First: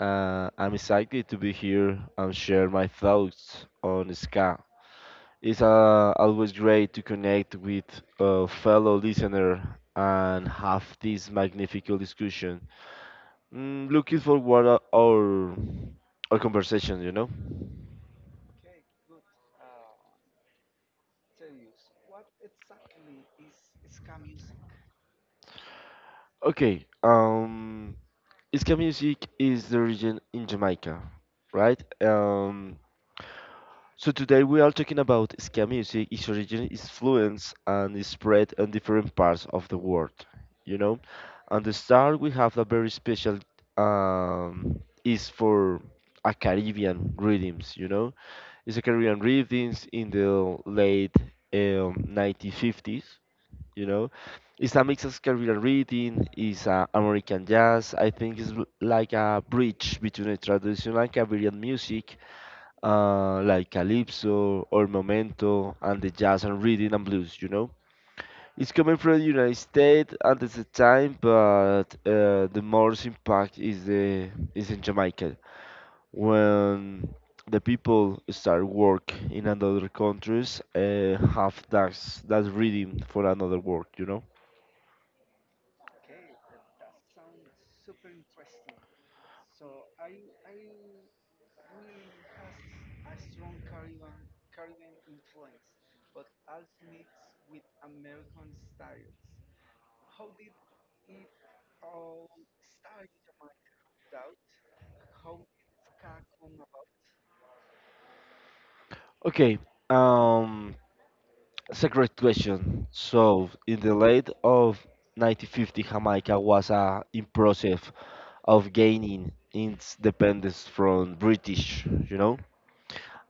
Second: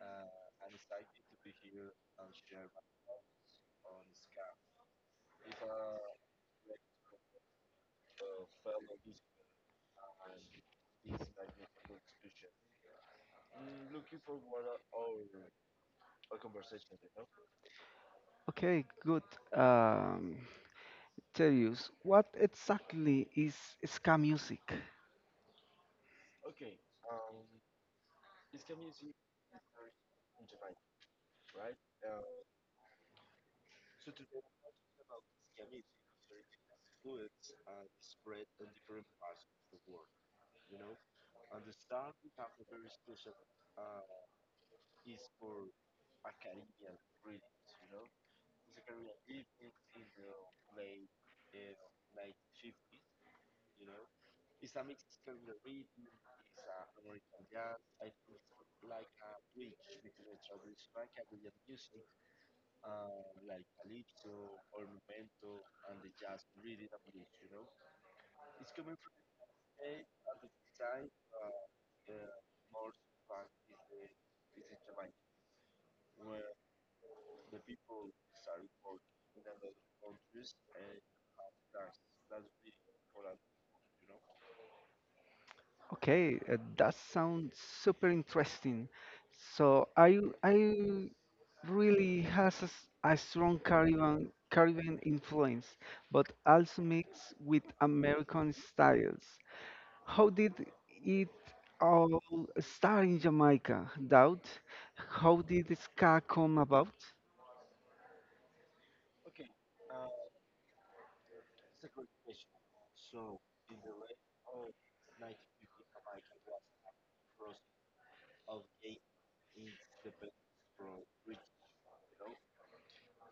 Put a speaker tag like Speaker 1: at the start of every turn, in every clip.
Speaker 1: I'm excited to be here and share my thoughts on ska. It's always great to connect with a fellow listener and have this magnificent discussion. Looking forward to our conversation.
Speaker 2: Okay, good. Um, what exactly is ska music.
Speaker 1: Okay, ska music is the region in Jamaica, right? So today we are talking about ska music, its origin, its influence, and its spread in different parts of the world. You know, and the start we have a very special um, is for a Caribbean rhythms. You know, it's a Caribbean rhythms in the late 1950s. You know, it's a mix of Caribbean rhythm, it's American jazz. I think it's like a bridge between the traditional Caribbean music like calypso or memento and the jazz and rhythm and blues, you know, it's coming from the United States at the time, but the most impact is the is in Jamaica when the people start work in another countries, have that rhythm for another work, you know.
Speaker 2: Okay, that sounds super interesting. So I really has a, a strong Caribbean influence, but also mixed with American styles. How did it all start in Jamaica? Doubt. How did ska come about?
Speaker 1: Okay, um it's a great question. So in the late of 1950, Jamaica was a impressive of gaining independence from British, you know.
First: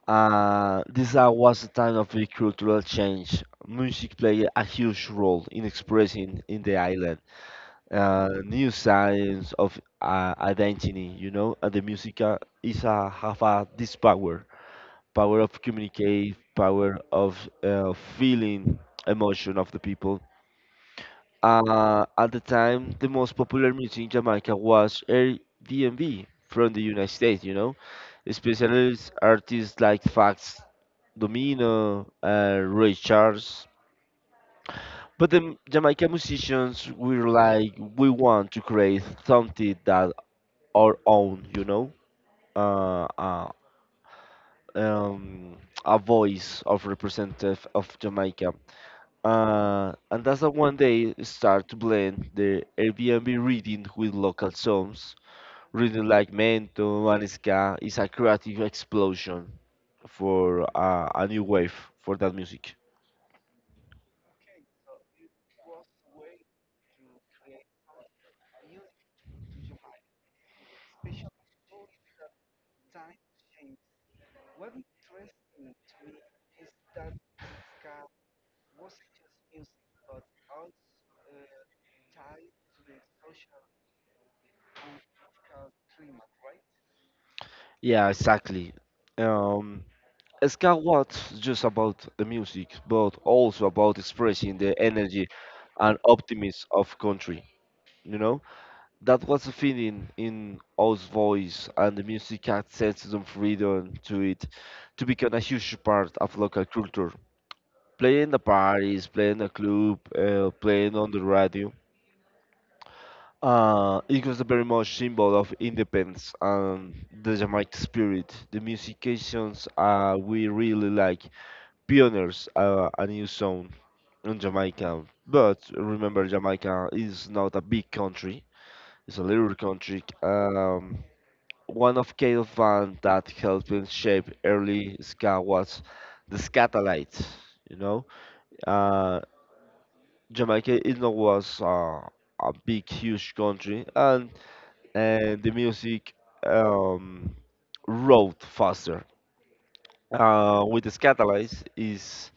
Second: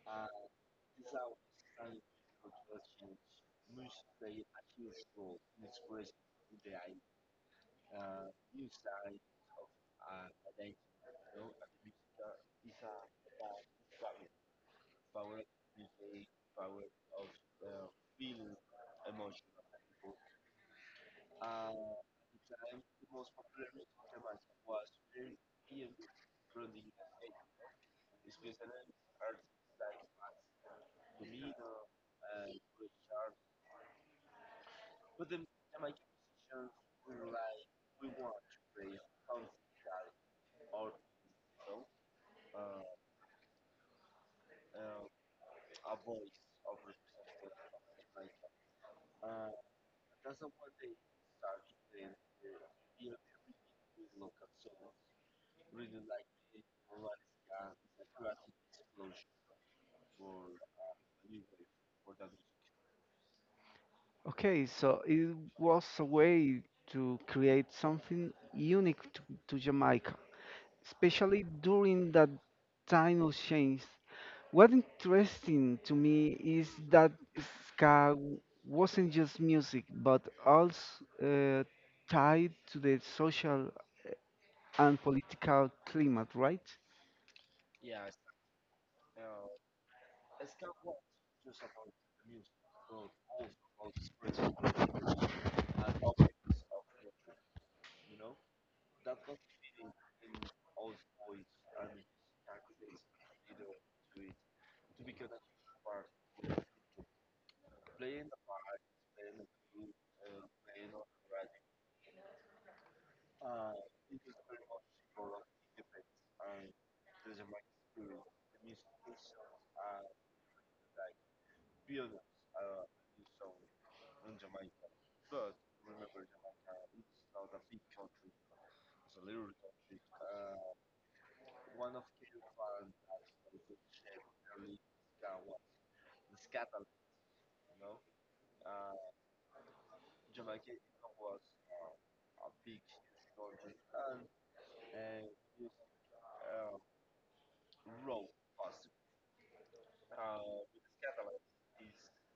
Speaker 1: This was a time of a cultural change. Music played a huge role in expressing in the island new signs of identity, you know, and the music is have this power, power of communicate, power of feeling emotion of the people. At the time, the most popular music in Jamaica was R&B from the United States, you know, specialist artists like Fax Domino, Ray Charles. But the Jamaican musicians were like, we want to create something that our own, you know, uh, uh, um, a voice of representative of Jamaica. And that's how one day start to blend the Airbnb reading with local songs. Reading like Mento and Ska is a creative explosion for a new wave for that music.
Speaker 2: Okay, so it was a way to create something unique to Jamaica, especially during that time of change. What interesting to me is that ska wasn't just music, but also uh, tied to the social and political climate, right?
Speaker 1: Yeah, exactly. Um, Ska was just about the music, but also about expressing the energy and optimism of country, you know? That was the feeling in O's voice, and the music had sense some freedom to it to become a huge part of local culture. Playing the parties, playing the club, playing on the radio, it was a very much symbol of independence and the Jamaican spirit. The musicians we really like, pioneers, a new sound in Jamaica. But remember, Jamaica is not a big country; it's a little country. One of Cato's bands that helped him shape early ska was the Scatolites, you know? Uh, Jamaica it not was a big, huge country, and the music um, rode faster. With the Scatolites is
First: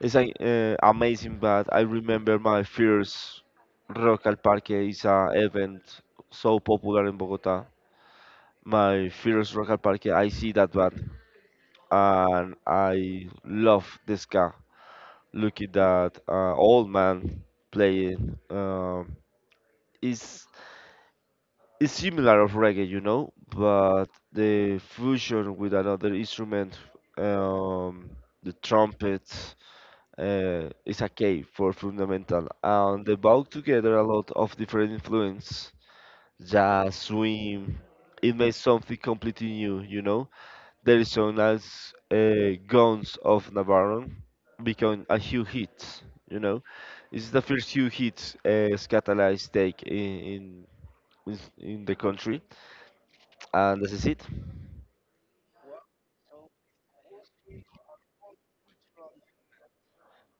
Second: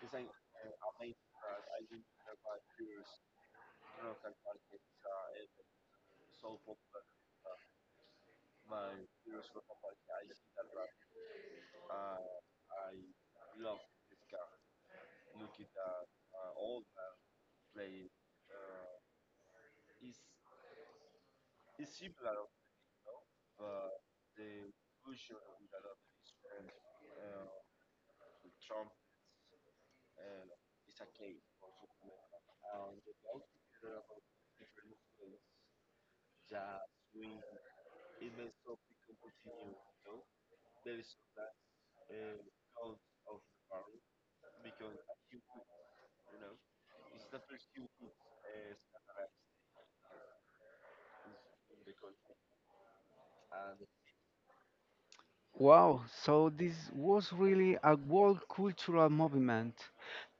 Speaker 1: is an uh, amazing band. I remember my first Rock al Parque is a event so popular in Bogota. My first Rock al Parque, I see that band and I love this guy. Look at that old man playing. Is is similar of reggae, you know, but the fusion with another instrument, um, the trumpet, is a key for fundamental, and they bow together a lot of different influence, jazz, swing. It makes something completely new, you know. There is known as Guns of Navarone" become a huge hit. You know, it's the first huge hit Scatalize take in, in the country, and this is it.
Speaker 2: Wow, so this was really a world cultural movement,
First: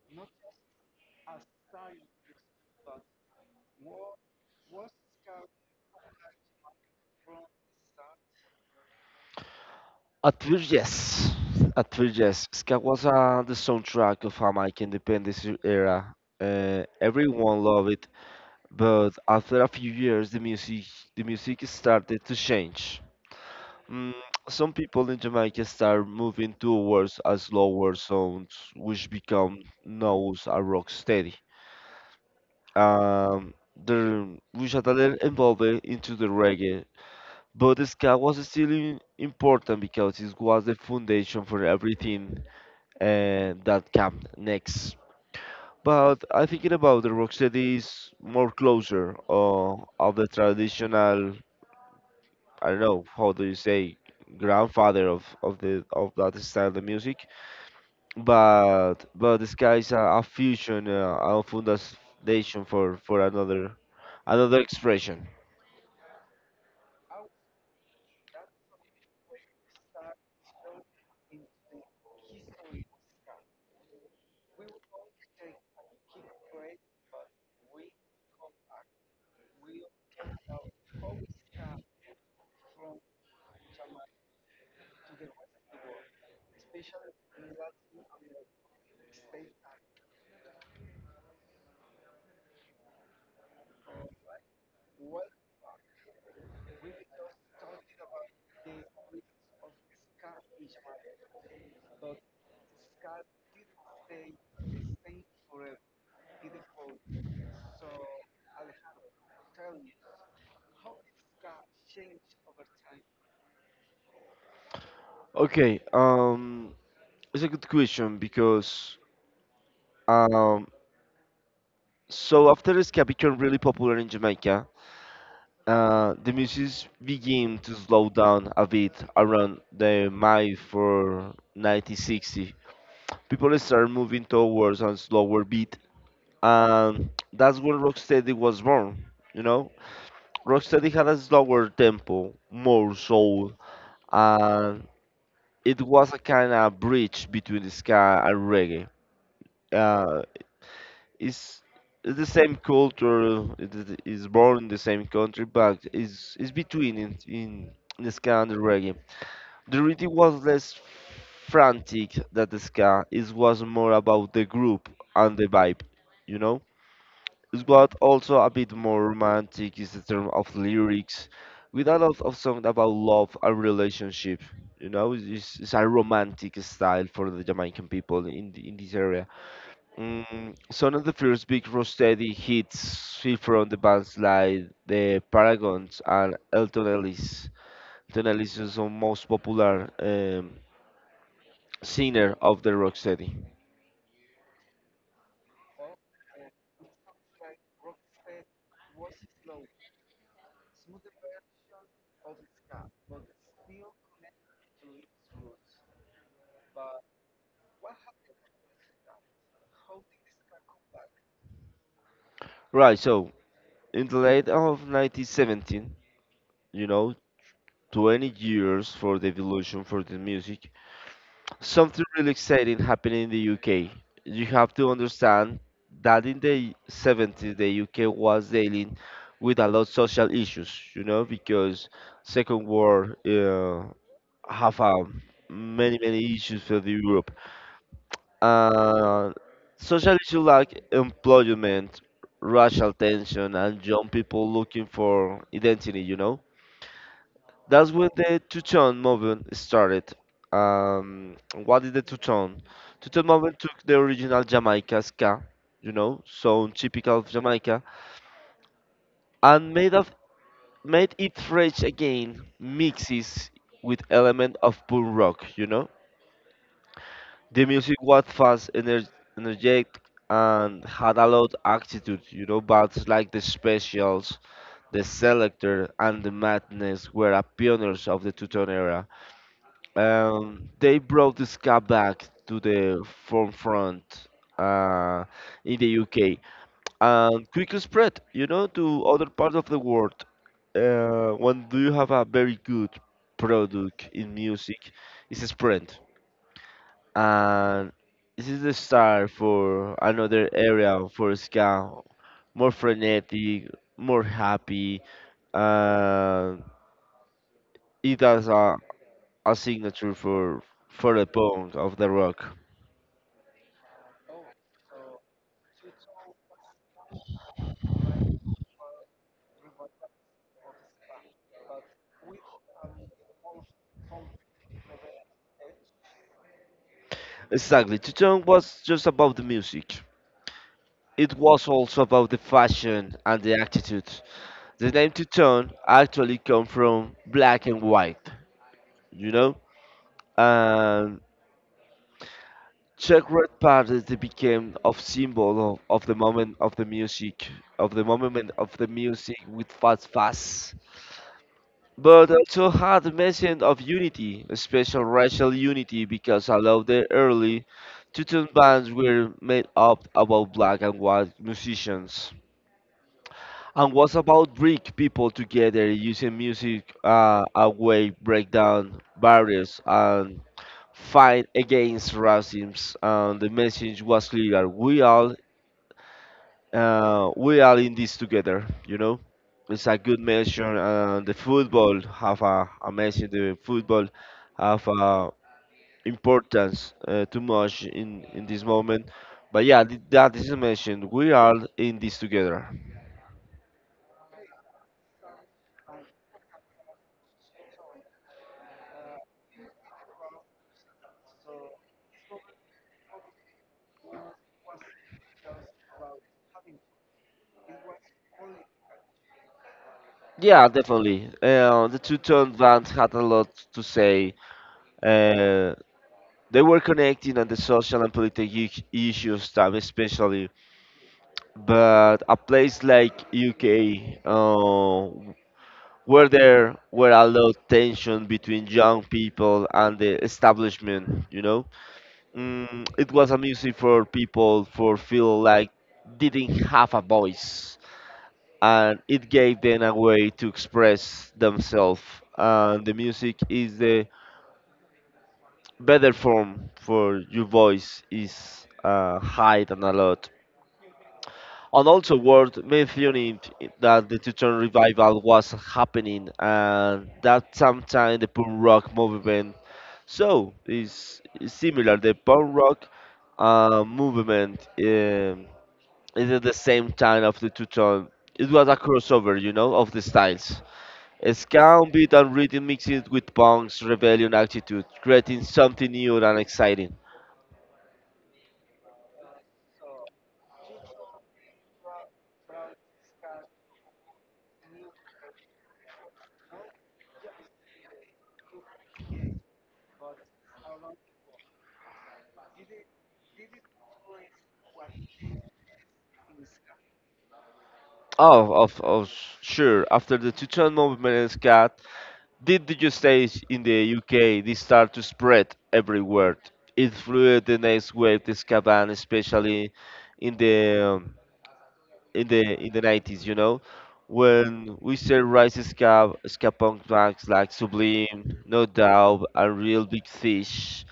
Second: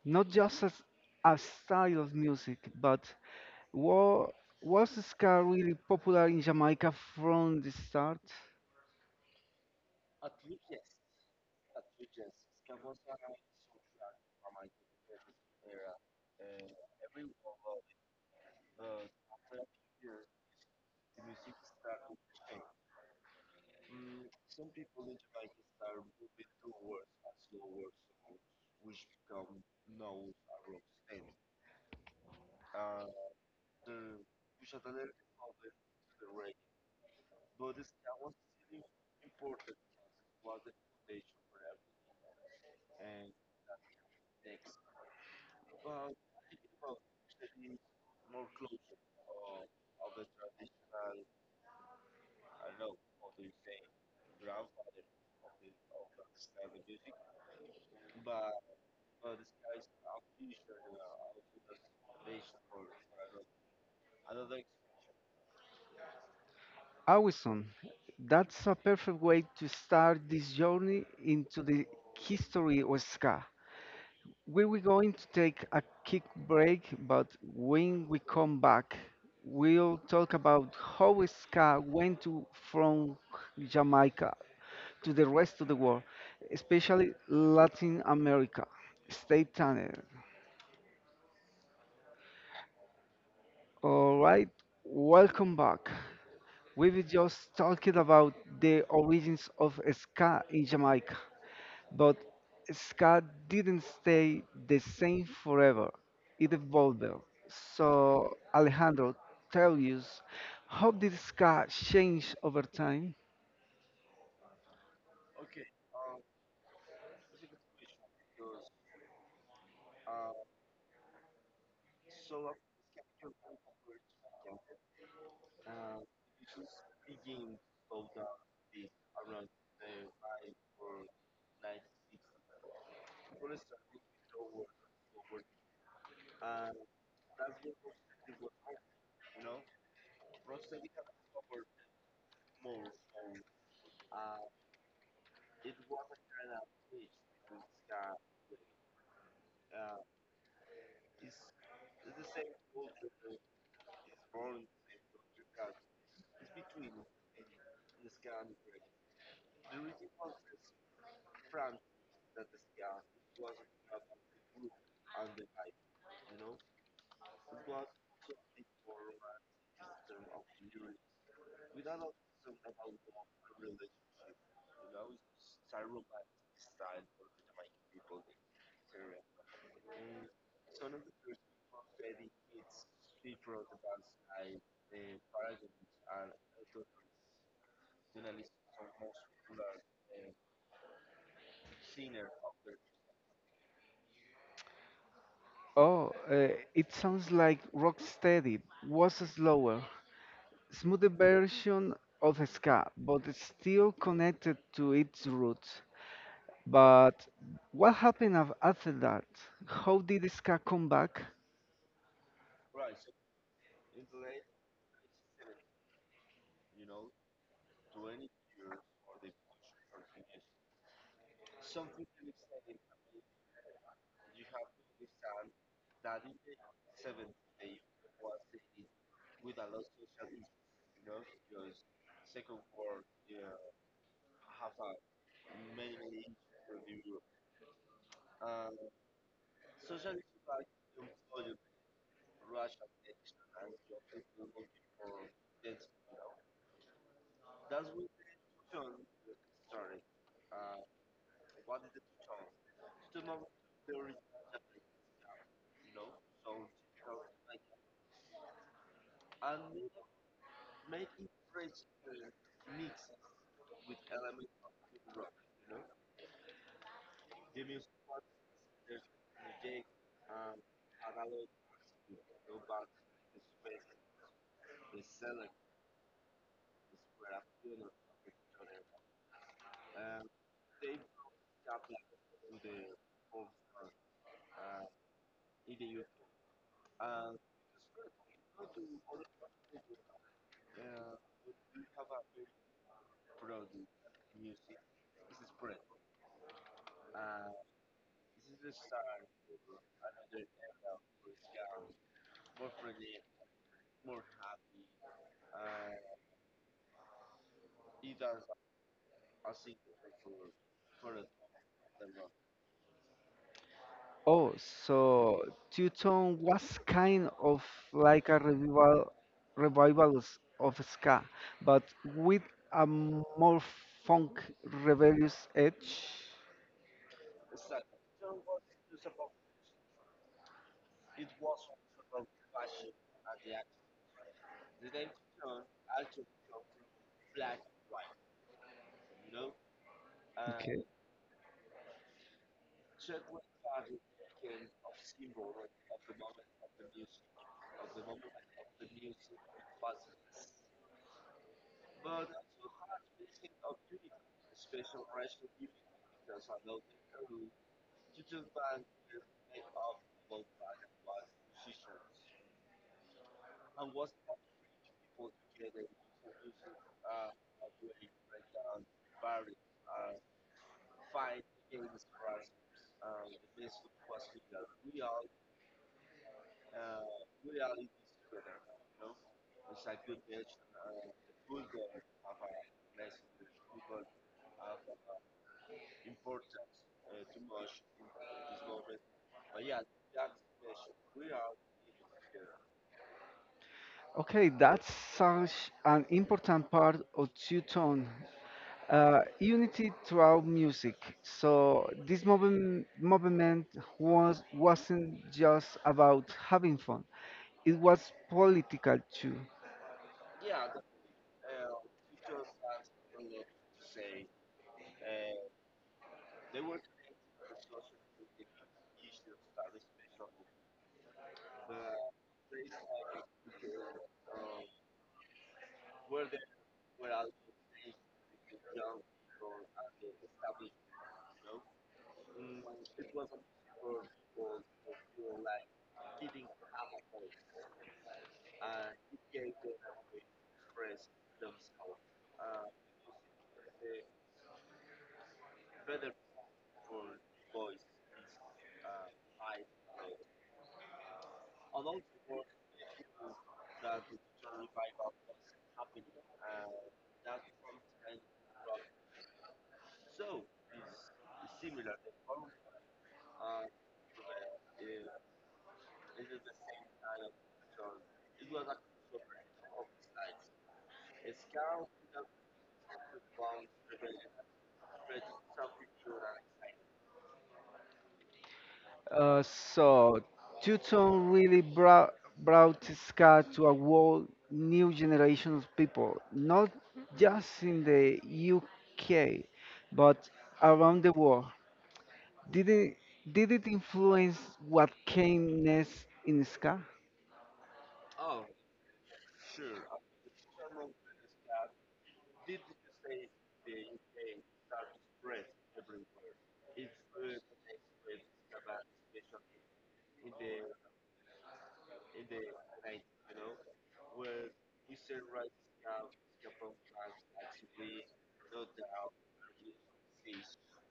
Speaker 2: not just as a style of music, but wa- was ska really popular in Jamaica from the start?
Speaker 1: At first, yes. At first, yes. Ska was the soundtrack of Jamaican independence era. Everyone loved it, but after a few years, the music started to change. Mm, some people in Jamaica start moving towards a slower sounds, which become known as rock steady. Um, the Wichataler evolved into the reggae, but the ska was still important because it was the foundation for everything that came next. But I thinking about the rocksteady is more closer of the traditional, I don't know how do you say, grandfather of the of that style of music, but this guy is a fusion, a foundation for another another expression.
Speaker 2: Awesome. That's a perfect way to start this journey into the history of ska. We were going to take a quick break, but when we come back, we'll talk about how ska from Jamaica to the rest of the world, especially Latin America. Stay tuned. All right, welcome back. We were just talking about the origins of ska in Jamaica. But Ska didn't stay the same forever. It evolved. So, Alejandro, tell us, how did Ska change over time?
Speaker 1: Okay, it's a good question because um, so after ska became really popular in Jamaica, the music began to slow down a bit around the May for 1960. People start moving towards a slower beat, and that's when Rocksteady was born. You know, Rocksteady had a slower tempo, more soul, and it was a kind of bridge between the ska and reggae. Uh, it's, it's the same culture, it's born in the same country, but it's between in the ska and the reggae. The rhythm was less frantic than the ska. It was more about the group and the vibe. You know. Is What also a bit more romantic is the term of lyrics, with a lot of songs about love and relationship. You know, it's a romantic style for the Jamaican people in in this area. Some of the first big rocksteady hits feel from the bands like the Paragons and Elton Ellis. Elton Ellis is the most popular singer of the rocksteady.
Speaker 2: Oh, it sounds like Rocksteady was a slower, smoother version of Ska, but it's still connected to its roots. But what happened after that? How did Ska come back?
Speaker 1: Right, so in the late of 1917, you know, 20 years for the evolution for the music, something really exciting happened in the UK. You have to understand that in the 70s, the UK was dealing with a lot of social issues, you know, because Second War have many, many issues for the Europe. Uh, Social issues like employment, racial tension, and young people looking for identity, you know, that's when the two-tone movement started. Um, what is the two-tone? Two-tone movement took the original Jamaica ska, you know, sound typical of Jamaica, and made it fresh again, mixes with element of punk rock, you know. The music was fast, energetic, and had a lot attitude, you know. Bands like the Specials, the Selector, and the Madness were a pioneers of the two-tone era. They brought the ska back to the forefront uh, in the UK and quickly spread, you know, to other parts of the world. When do you have a very good product in music, it's a sprint, and this is the start for another area for ska, more frenetic, more happy. Uh, it has a signature for the punk of the rock.
Speaker 2: Oh, so Two-Tone was kind of like a revivals of ska, but with a more funk rebellious edge.
Speaker 1: Exactly. Tutong was just about the music. It was also about the fashion and the attitude. The name Tutong actually comes from black and white, you know?
Speaker 2: Okay.
Speaker 1: And Czech Red Party they became a symbol of the moment of the music, of the moment of the music with fast. But also had the message of unity, a special racial unity, because a lot of the early Tutun bands were made up about black and white musicians, and was about bring people together using music, a way break down barriers and fight against racism. And the message was clear: we all, we are in this together. You know, it's a good measure. The football have a amazing. The football have a importance too much in this moment. But yeah, that is mentioned. We are in this together.
Speaker 2: Okay, that's such an important part of Two-Tone. Unity throughout music. So this movement wasn't just about having fun. It was political too.
Speaker 1: Yeah, definitely. The two tone bands had a lot to say. Uh, they were connecting on the social and political issues time, especially. But a place like UK, where there were a lot of tension between young people and the establishment, you know. It was a music for people for feel like didn't have a voice, and it gave them a way to express themselves, and the music is the better form for your voice is high than a lot. And also worth mentioning that the Teton revival was happening and that sometime the punk rock movement. So it's similar. The punk rock movement is at the same time of the two tone. It was a crossover, you know, of the styles. Ska, beat, and rhythm mixing with punk's rebellion attitude, creating something new and exciting.
Speaker 2: Uh, so, Tuton really brought ska to a whole new generation of people, not just in the UK, but around the world. Did it, did it influence what came next in ska?
Speaker 1: Oh, of sure. After the two-tone movement in ska, did the stage in the UK, this start to spread everywhere. It flew the next wave, the ska band, especially in the in the 90s, you know, when we said rise ska, ska punk bands like Sublime, No Doubt, and Real Big Fish.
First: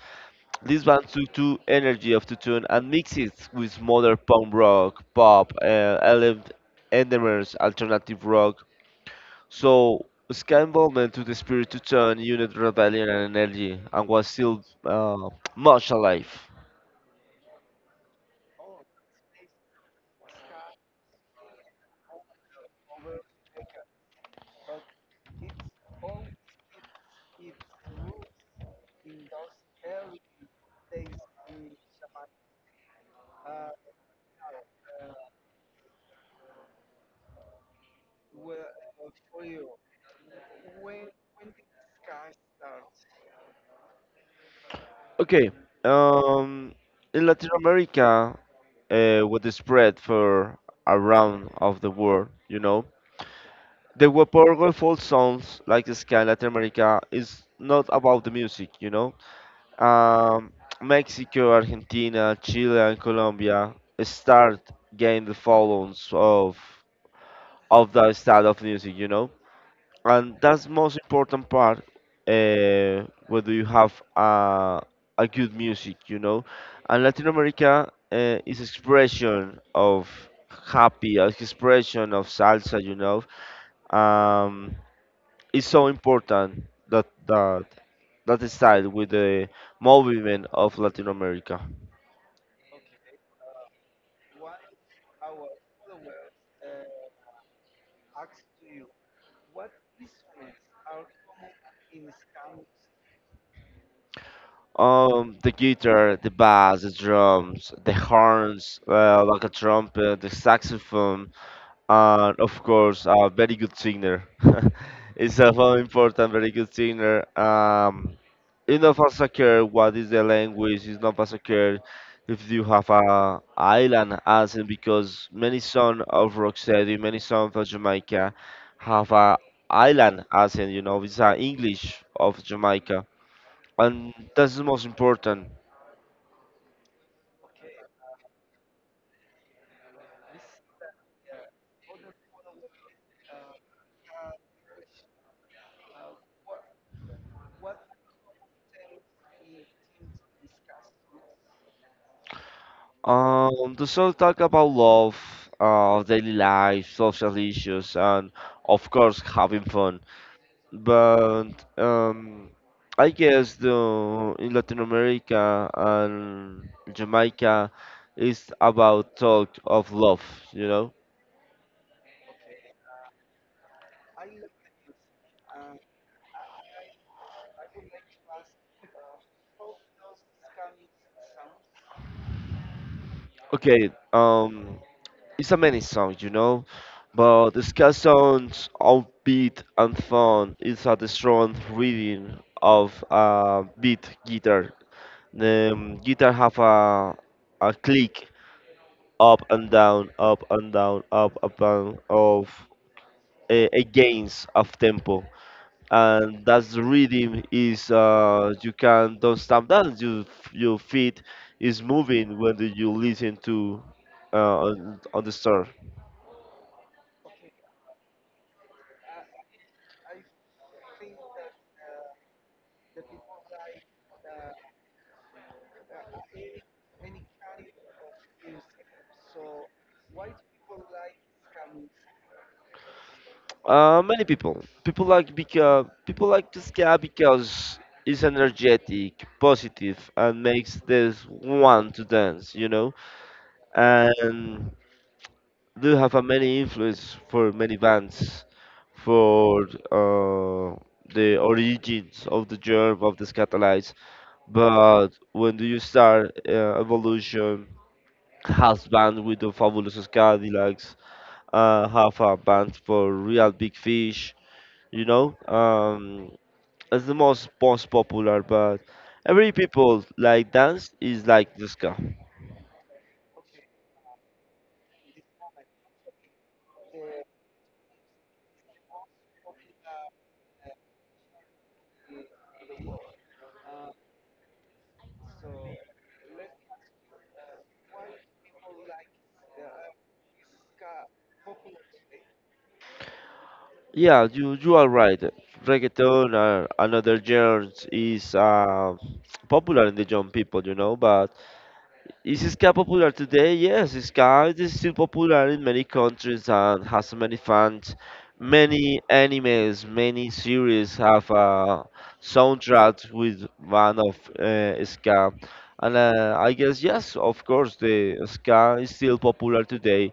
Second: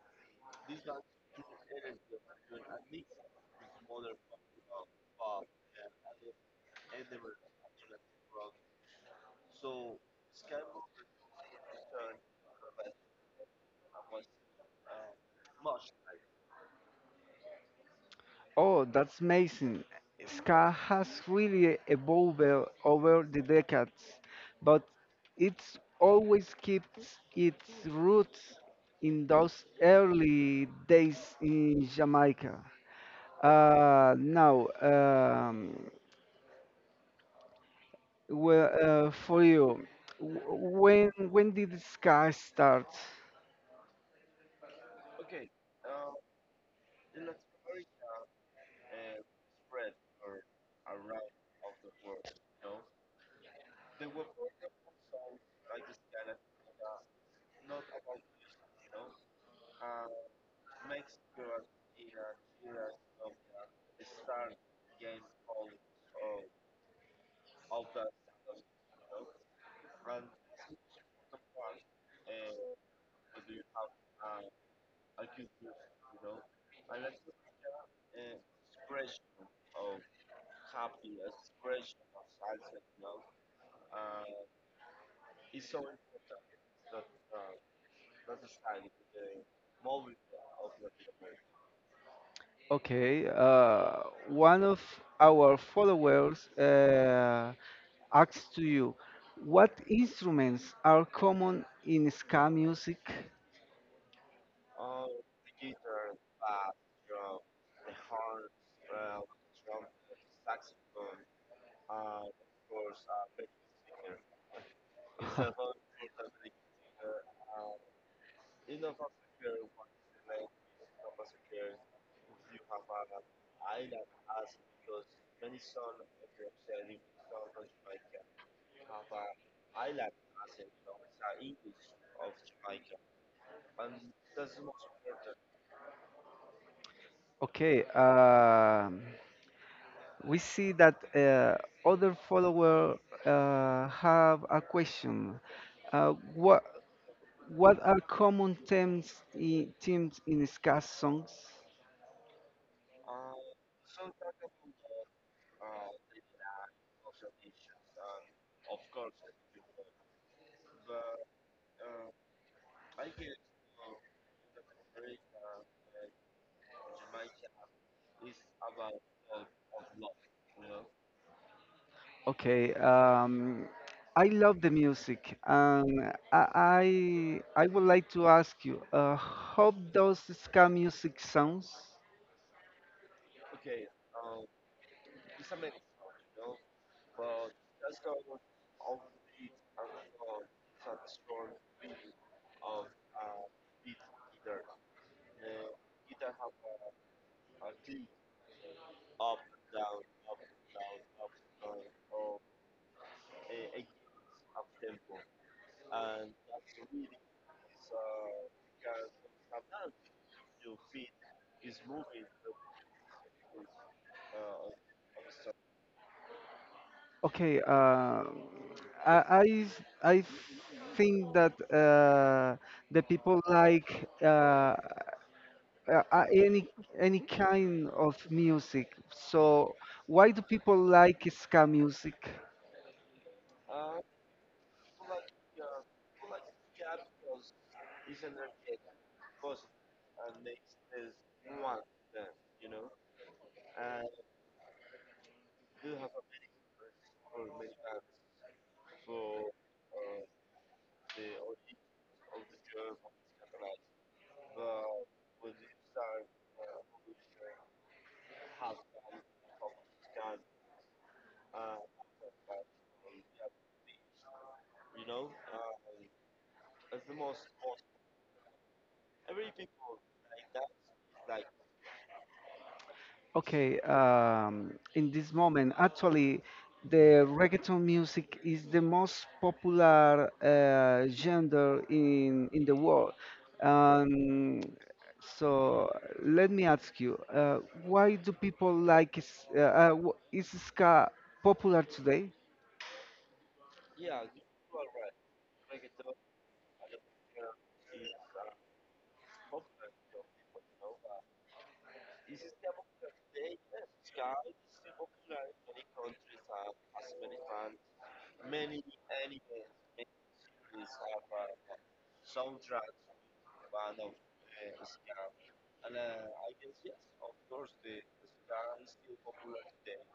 Speaker 1: These bands took the energy of the tune and mixed it with modern punk rock, pop, LM, Endemers, alternative rock. So ska involvement to the spirit to turn unit rebellion and energy and was still much alive.
Speaker 2: Oh, that's amazing. Ska has really evolved over the decades, but it's always keeps its roots in those early days in Jamaica. Uh, now, um, well, for you, when did ska start?
Speaker 1: Okay, um, in Latin America, with the spread for around of the world, you know. The Weporgo folk songs like Sky in Latin America is not about the music, you know. Um, Mexico, Argentina, Chile, and Colombia start getting the followings of the style of music, you know, and that's most important part, whether you have a good music, you know. And latin america is expression of happy, expression of salsa, you know. um, it's so important that that style with the movement of latin america.
Speaker 2: Okay, one of our followers. Asks to you, what instruments are common in ska music?
Speaker 1: The guitar, the bass, the drums, the horns, like a trumpet, the saxophone. And of course, a very good singer. It's a very important, very good singer. It's not as secure what is the language. It's not as secure if you have a island accent, because many sons of Rocksteady, many sons of Jamaica have a island accent. You know, it's a English of Jamaica, and that's the most important.
Speaker 2: Okay, we see that other follower have a question. Uh, what what are common themes themes in ska songs?
Speaker 1: The show talk about love, daily life, social issues, and of course having fun. But um, I guess the in Latin America and Jamaica is about talk of love, you know.
Speaker 2: Okay, I love the music, and I would like to ask you, how does ska music sounds?
Speaker 1: Okay, it's a many song, you know, but the ska sounds upbeat and fun. It's a strong reading of beat guitar. The guitar have a click up and down, up and down, up and down of against of tempo, and that's the rhythm is, you can don't stamp down. You, your feet is moving when you listen to, on the store.
Speaker 2: Okay, I think that the people like uh, uh, any any kind of music. So why do people like ska music?
Speaker 1: Many people. People like because people like the ska because it's energetic, positive, and makes this want to dance. You know, and do have a many influence for many bands, for, uh, the origins of the germ of the scatalytes. But when do you start evolution? Has band with the Fabulous Cadillacs, have a band for Real Big Fish. You know, it's the most popular, but every people like dance is like this guy.
Speaker 2: Okay, in this moment, actually, the reggaeton music is the most popular genre in the world. Um, so let me ask you, why do people like is, is ska popular today?
Speaker 1: Yeah, you are right. Reggaeton or another genre is, popular in the young people, you know. But is ska popular today? Yes, ska is still popular in many countries and has many fans. Many animes, many series have a soundtrack with one of, ska, and I guess yes, of course, the ska is still popular today,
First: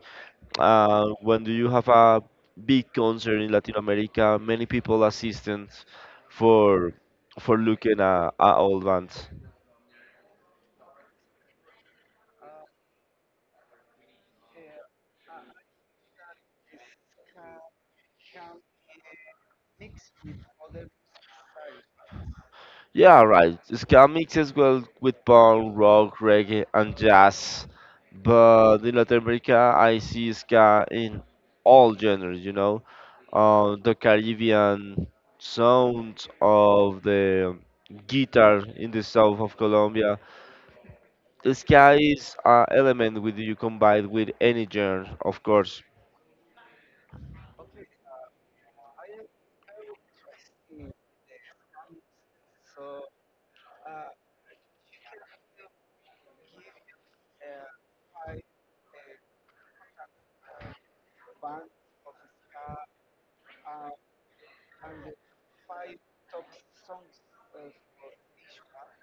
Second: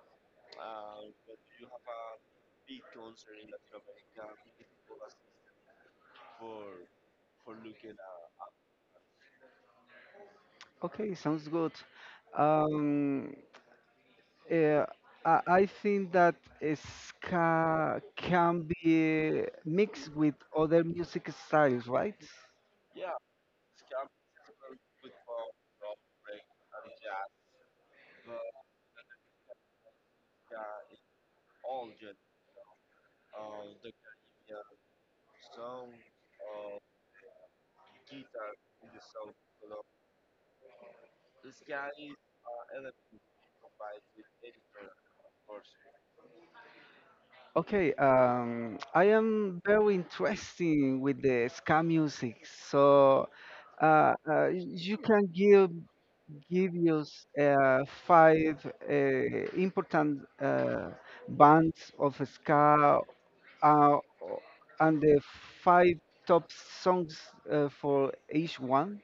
Speaker 1: when do you have a big concert in Latin America, many people assistant for for looking at old bands.
Speaker 2: Okay, sounds good. Um, Uh, I think that ska can be mixed with other music styles, right?
Speaker 1: Yeah, right. Ska mixes well with punk, rock, reggae, and jazz. But in Latin America, I see ska in all genres, you know. The Caribbean sounds of the guitar in the south of Colombia. The sky is an element with you combined with any genre, of course.
Speaker 2: Okay, I am very interested with the ska music, so you can give us five uh, important bands of ska uh, and the five top songs for each one.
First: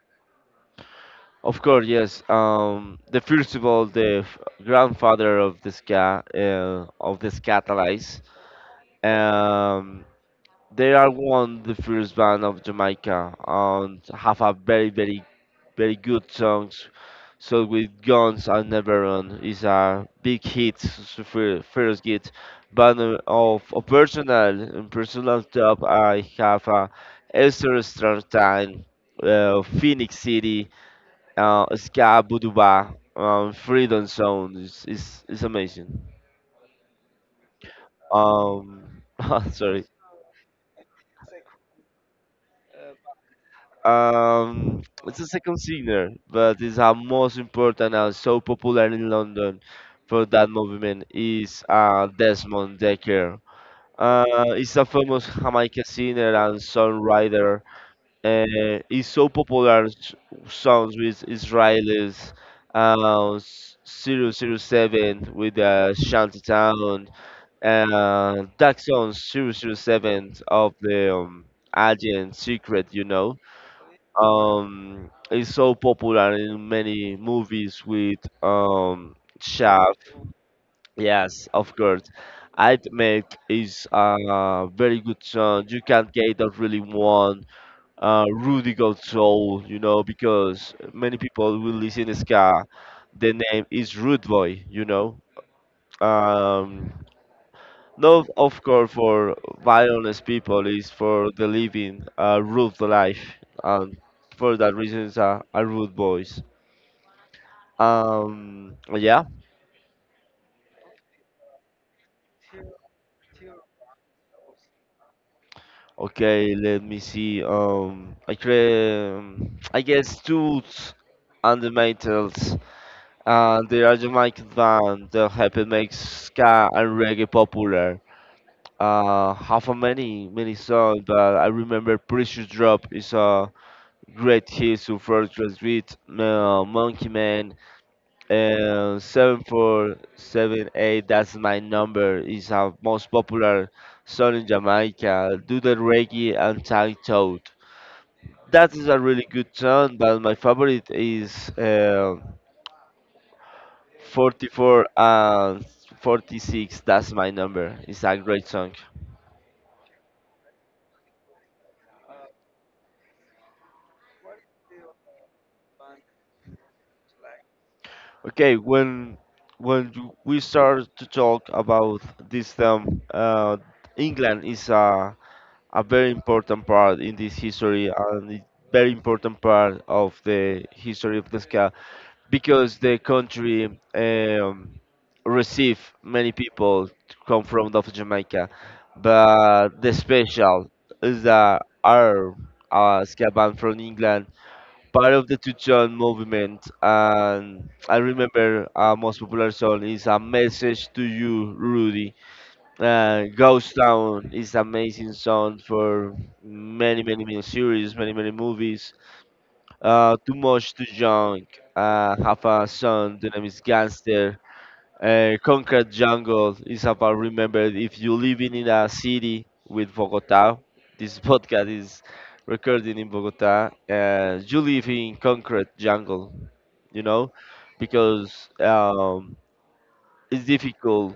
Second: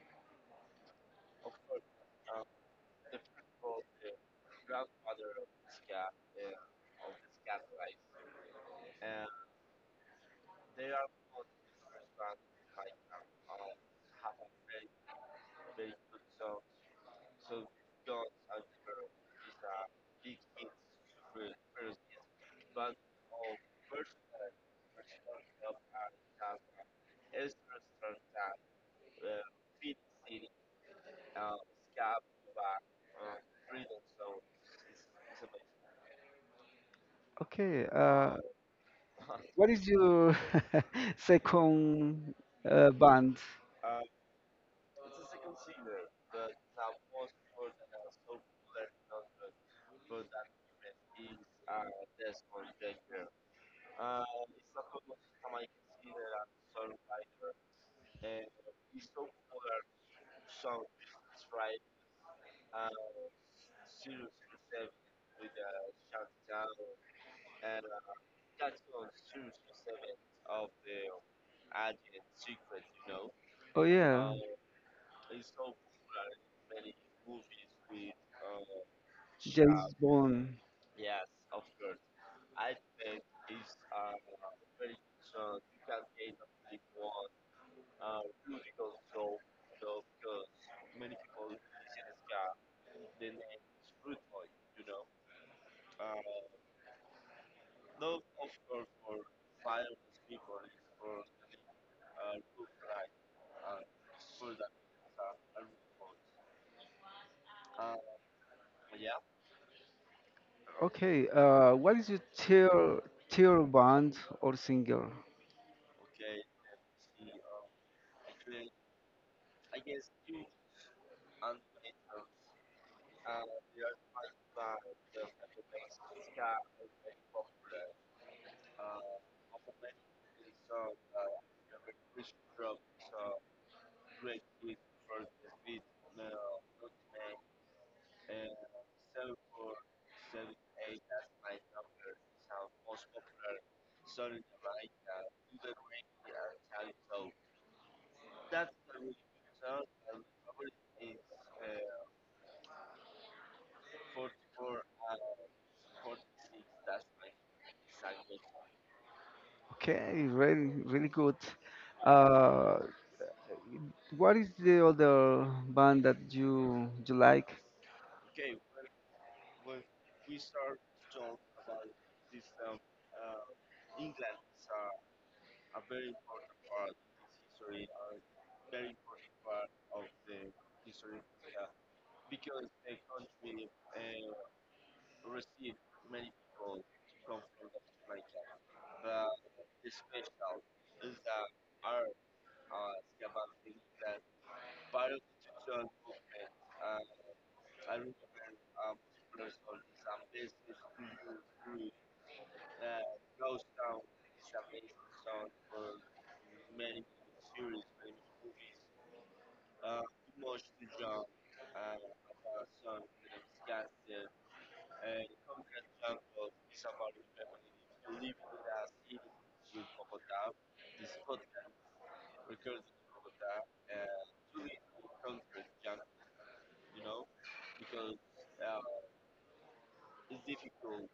Speaker 1: Of course, yes. The first of all, the grandfather of the ska, of the scatalyze. Um, They are one the first band of Jamaica and have a very very good songs. So with Guns and Never Run is a big hit, first hit. But of a personal in personal top, I have a Esther Stratton, Phoenix City, Ska Buduba, Freedom Zone is amazing.
Speaker 2: Okay,
Speaker 1: Um,
Speaker 2: what is
Speaker 1: sorry.
Speaker 2: your second band?
Speaker 1: It's a second singer, but it's our most important and so popular in London for that movement is, Desmond Dekker. He's a famous Jamaican singer and songwriter. He's so popular songs with Israelis, zero zero 007 with Shantytown, that song zero zero 007 of the Agent Secret, you know.
Speaker 2: Oh yeah,
Speaker 1: It's so popular in many movies with chef.
Speaker 2: James Bond.
Speaker 1: Yes, of course. I'd make is a very good song. You can not get a really one, Rudy Gold Soul, you know, because many people will listen ska. The name is Rude Boy, you know. Um, Not of course for violence people, is for the living a rude life, and for that reasons are a, rude boys. Yeah.
Speaker 2: Okay, what is your tier band or single?
Speaker 1: Okay, let me see. I create, I guess, tools and the metals. And they are Jamaican band that helped make ska and reggae popular. Half a many, many songs, but I remember Precious Drop is a great hit to first with Monkey Man and 7478. That's my number. It's our most popular song in Jamaica. Do the reggae and tag toad. That is a really good song, but my favorite is, 44 and 46. That's my number. It's a great song.
Speaker 2: Okay, really really good. Uh, what is the other band that you like?
Speaker 1: Okay, when we start to talk about this term, England is a very important part in this history and a very important part of the history of the ska, because the country um, receive many people to come from of Jamaica. But the special is that our ska band from England, part of the Tucson movement, and I remember our most popular song is "A Message to You, Rudy." Ghost Town is amazing song for many, many, many series, many, many movies. Too Much Too Young, have a son, the name is Gangster. Conquered Jungle is about remember if you living in a city with Bogota. This podcast is recorded in Bogota. You live in Conquered Jungle, you know, because it's difficult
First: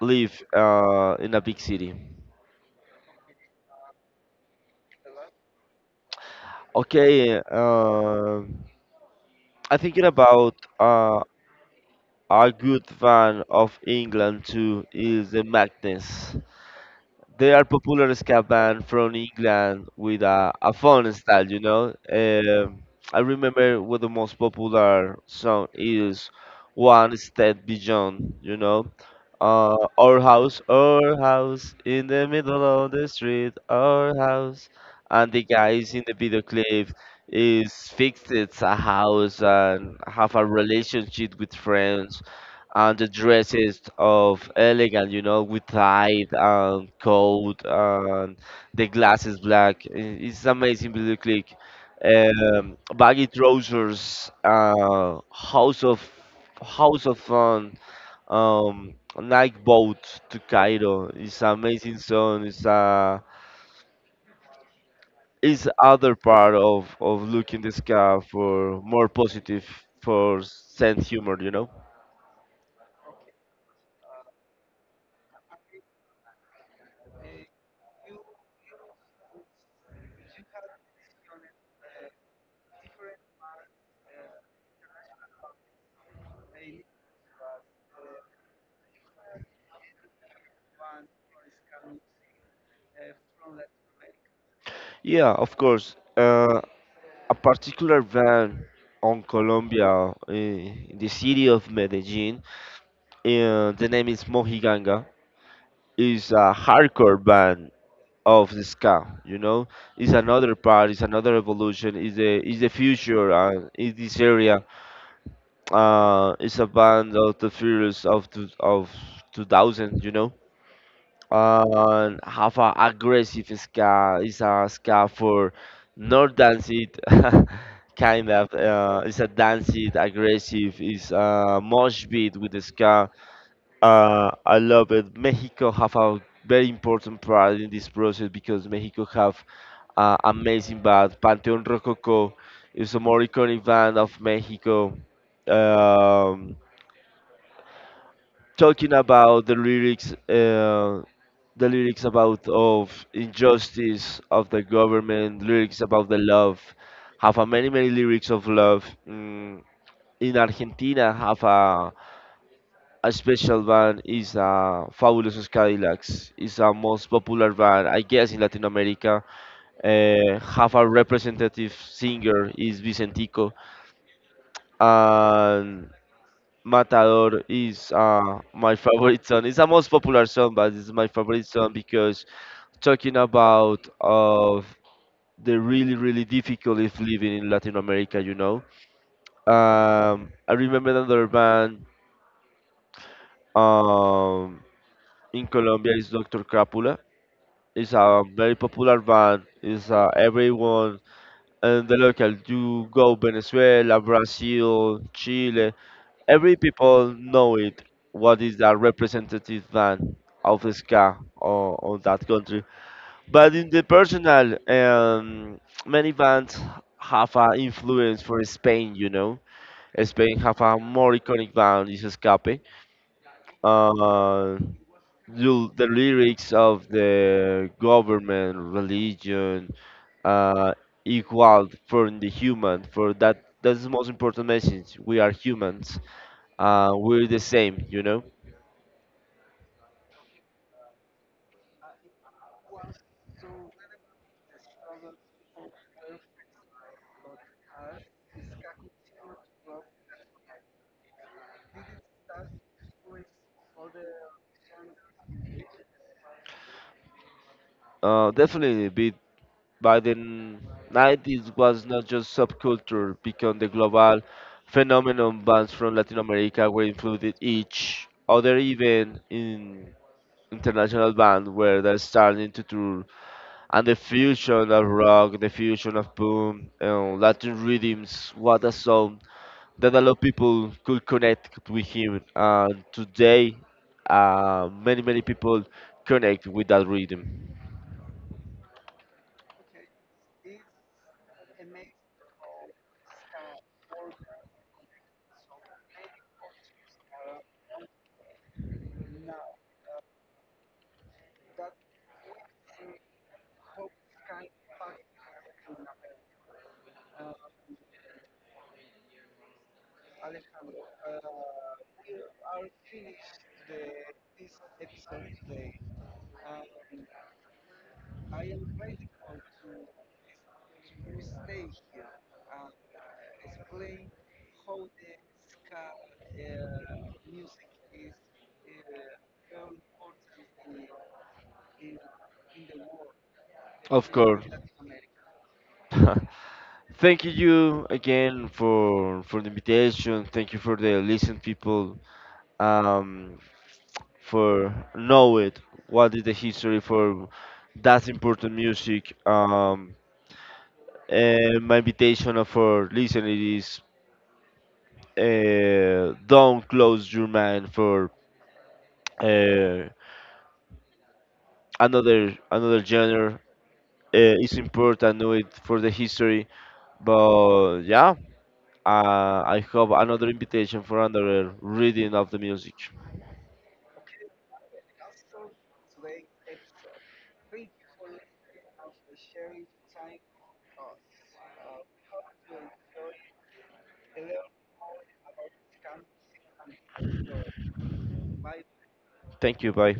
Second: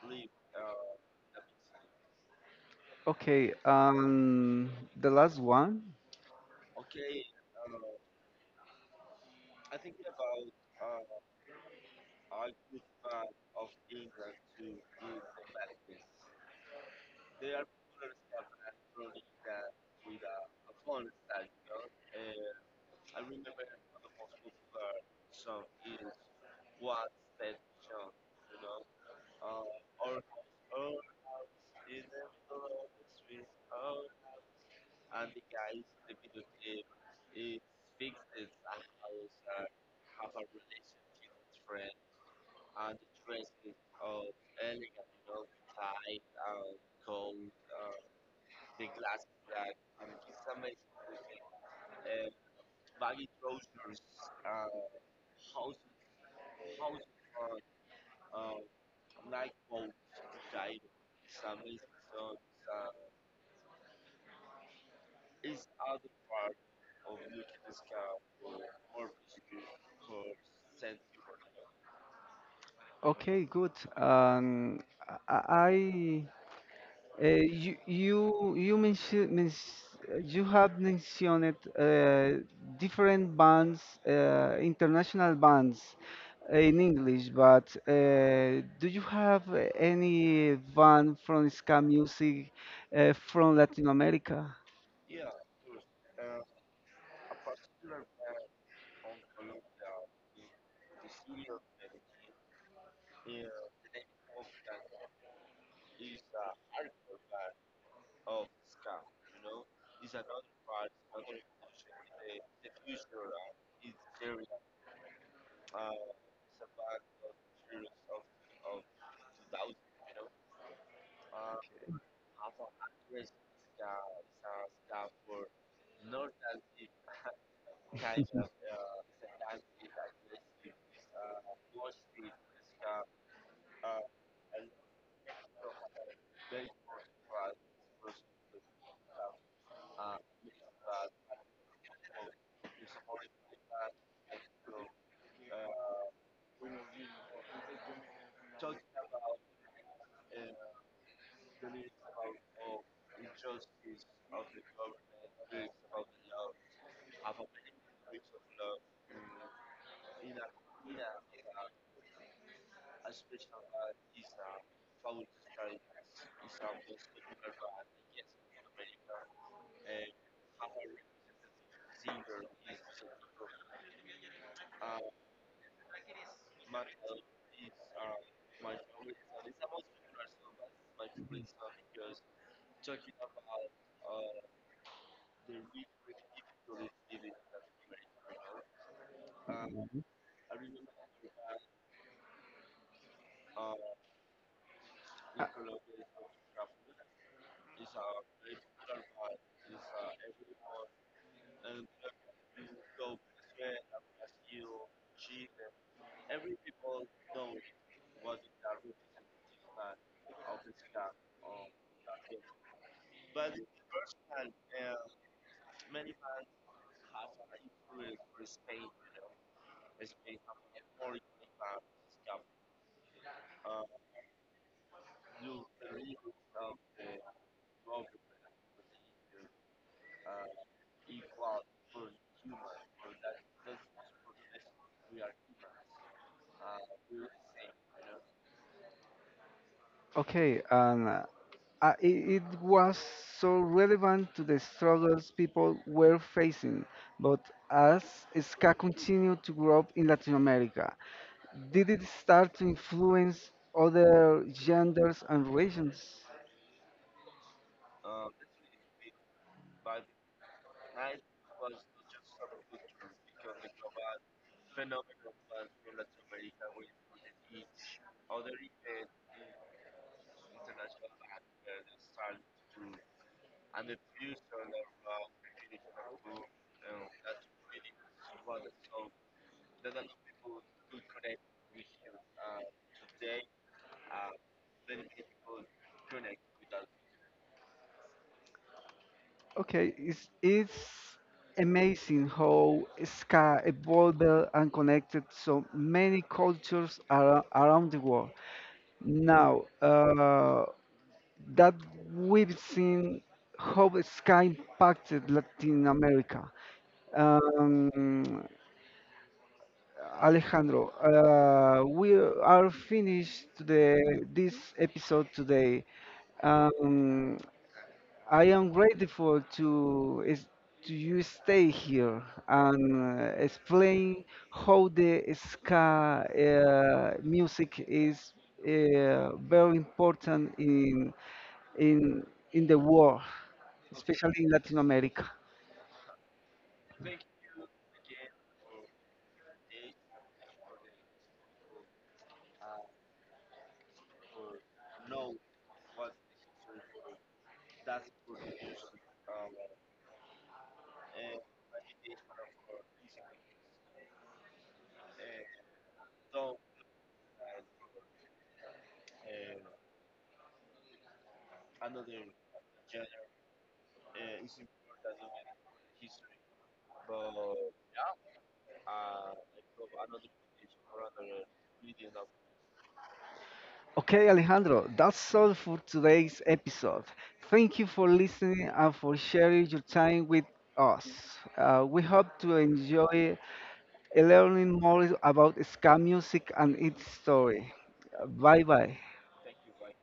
Speaker 1: live in a big city.
Speaker 2: Okay, the last one.
Speaker 1: Okay, I thinking about a good band of England too is the Magnets. They are popular ska band from England with a fun style, you know. I remember what the most popular song is, One Step Beyond, you know. Our house, our house, in the middle of the street, our house. And the guys in the video clip is fixed it's a house and have a relationship with friends and the dresses of elegant, you know, with tie and coat and the glasses black. It's amazing video clip. Baggy trousers, house of fun, um night boat to Cairo. It's an amazing song. It's a it's other part of looking the sky for more positive for sense humor. You know?
Speaker 2: Okay, good. Um, I you mentioned you have mentioned different bands, international bands eh, in English, but do you have any band from ska music from Latin America?
Speaker 1: Yeah, of course. A particular band on Colombia, in the city of Medellin. The name is Mojiganga. Is a hardcore band of the ska. You know, it's another part. It's another evolution. Is the future. Is this area. It's a band of the Furious of two, of 2000, you know. And have a aggressive ska. It's a ska for not dance it, kind of. It's a dance it, aggressive. It's a mosh beat with the ska. I love it. Mexico have a very important part in this process because Mexico have amazing band. Panteón Rococo is a more iconic band of Mexico. Um, Talking about the lyrics about of injustice of the government, lyrics about the love, have a many many lyrics of love. Mm, in Argentina, have a special band is a Fabulosos Cadillacs. It's a most popular band, I guess, in Latin America. Have a representative singer is Vicentico, and. Matador is, my favorite song. It's the most popular song, but it's my favorite song because talking about of the really really difficulties living in Latin America, you know. I remember another band, um, in Colombia is Dr. Crápula. It's a very popular band. It's, everyone and the local. You go Venezuela, Brazil, Chile. Every people know it. What is the representative band of ska, or that country? But in the personal, many bands have an influence for Spain. You know, Spain have a more iconic band is Escape. Uh, you, the lyrics of the government, religion, uh, equal for the human. For that, that's the most important message. We are humans, we're the same, you know.
Speaker 2: Okay, and it, it was so relevant to the struggles people were facing. But as ska continued to grow up in Latin America, did it start to influence other genders and regions?
Speaker 1: Definitely, be, by the 90s was not just subculture, become the global phenomenon. Bands from Latin America were included each other, even in international band where they're starting to tour. And the fusion of rock, the fusion of boom, Latin rhythms, what a song! That a lot of people could connect with him. And today, many many people connect with that rhythm.
Speaker 2: Okay, it's amazing how ska evolved and connected so many cultures around the world. Now, that we've seen how the sky impacted Latin America. Um, Alejandro, we are finished this episode today. Um, I am grateful to to you stay here and explain how the ska music is very important in in the world.
Speaker 1: Of
Speaker 2: Especially
Speaker 1: course.
Speaker 2: in Latin America.
Speaker 1: Thank you again for the invitation. Thank you for the listen people. Um, for know it what is the history for that important music, and my invitation for listening is, don't close your mind for, uh, another genre. It's important know it for the history, but yeah, I have another invitation for another reading of the music.
Speaker 2: Okay, Alejandro, that's all for today's episode. Thank you for listening and for sharing your time with us. We hope to enjoy learning more about ska music and its story. Bye bye.
Speaker 1: Thank you, bye.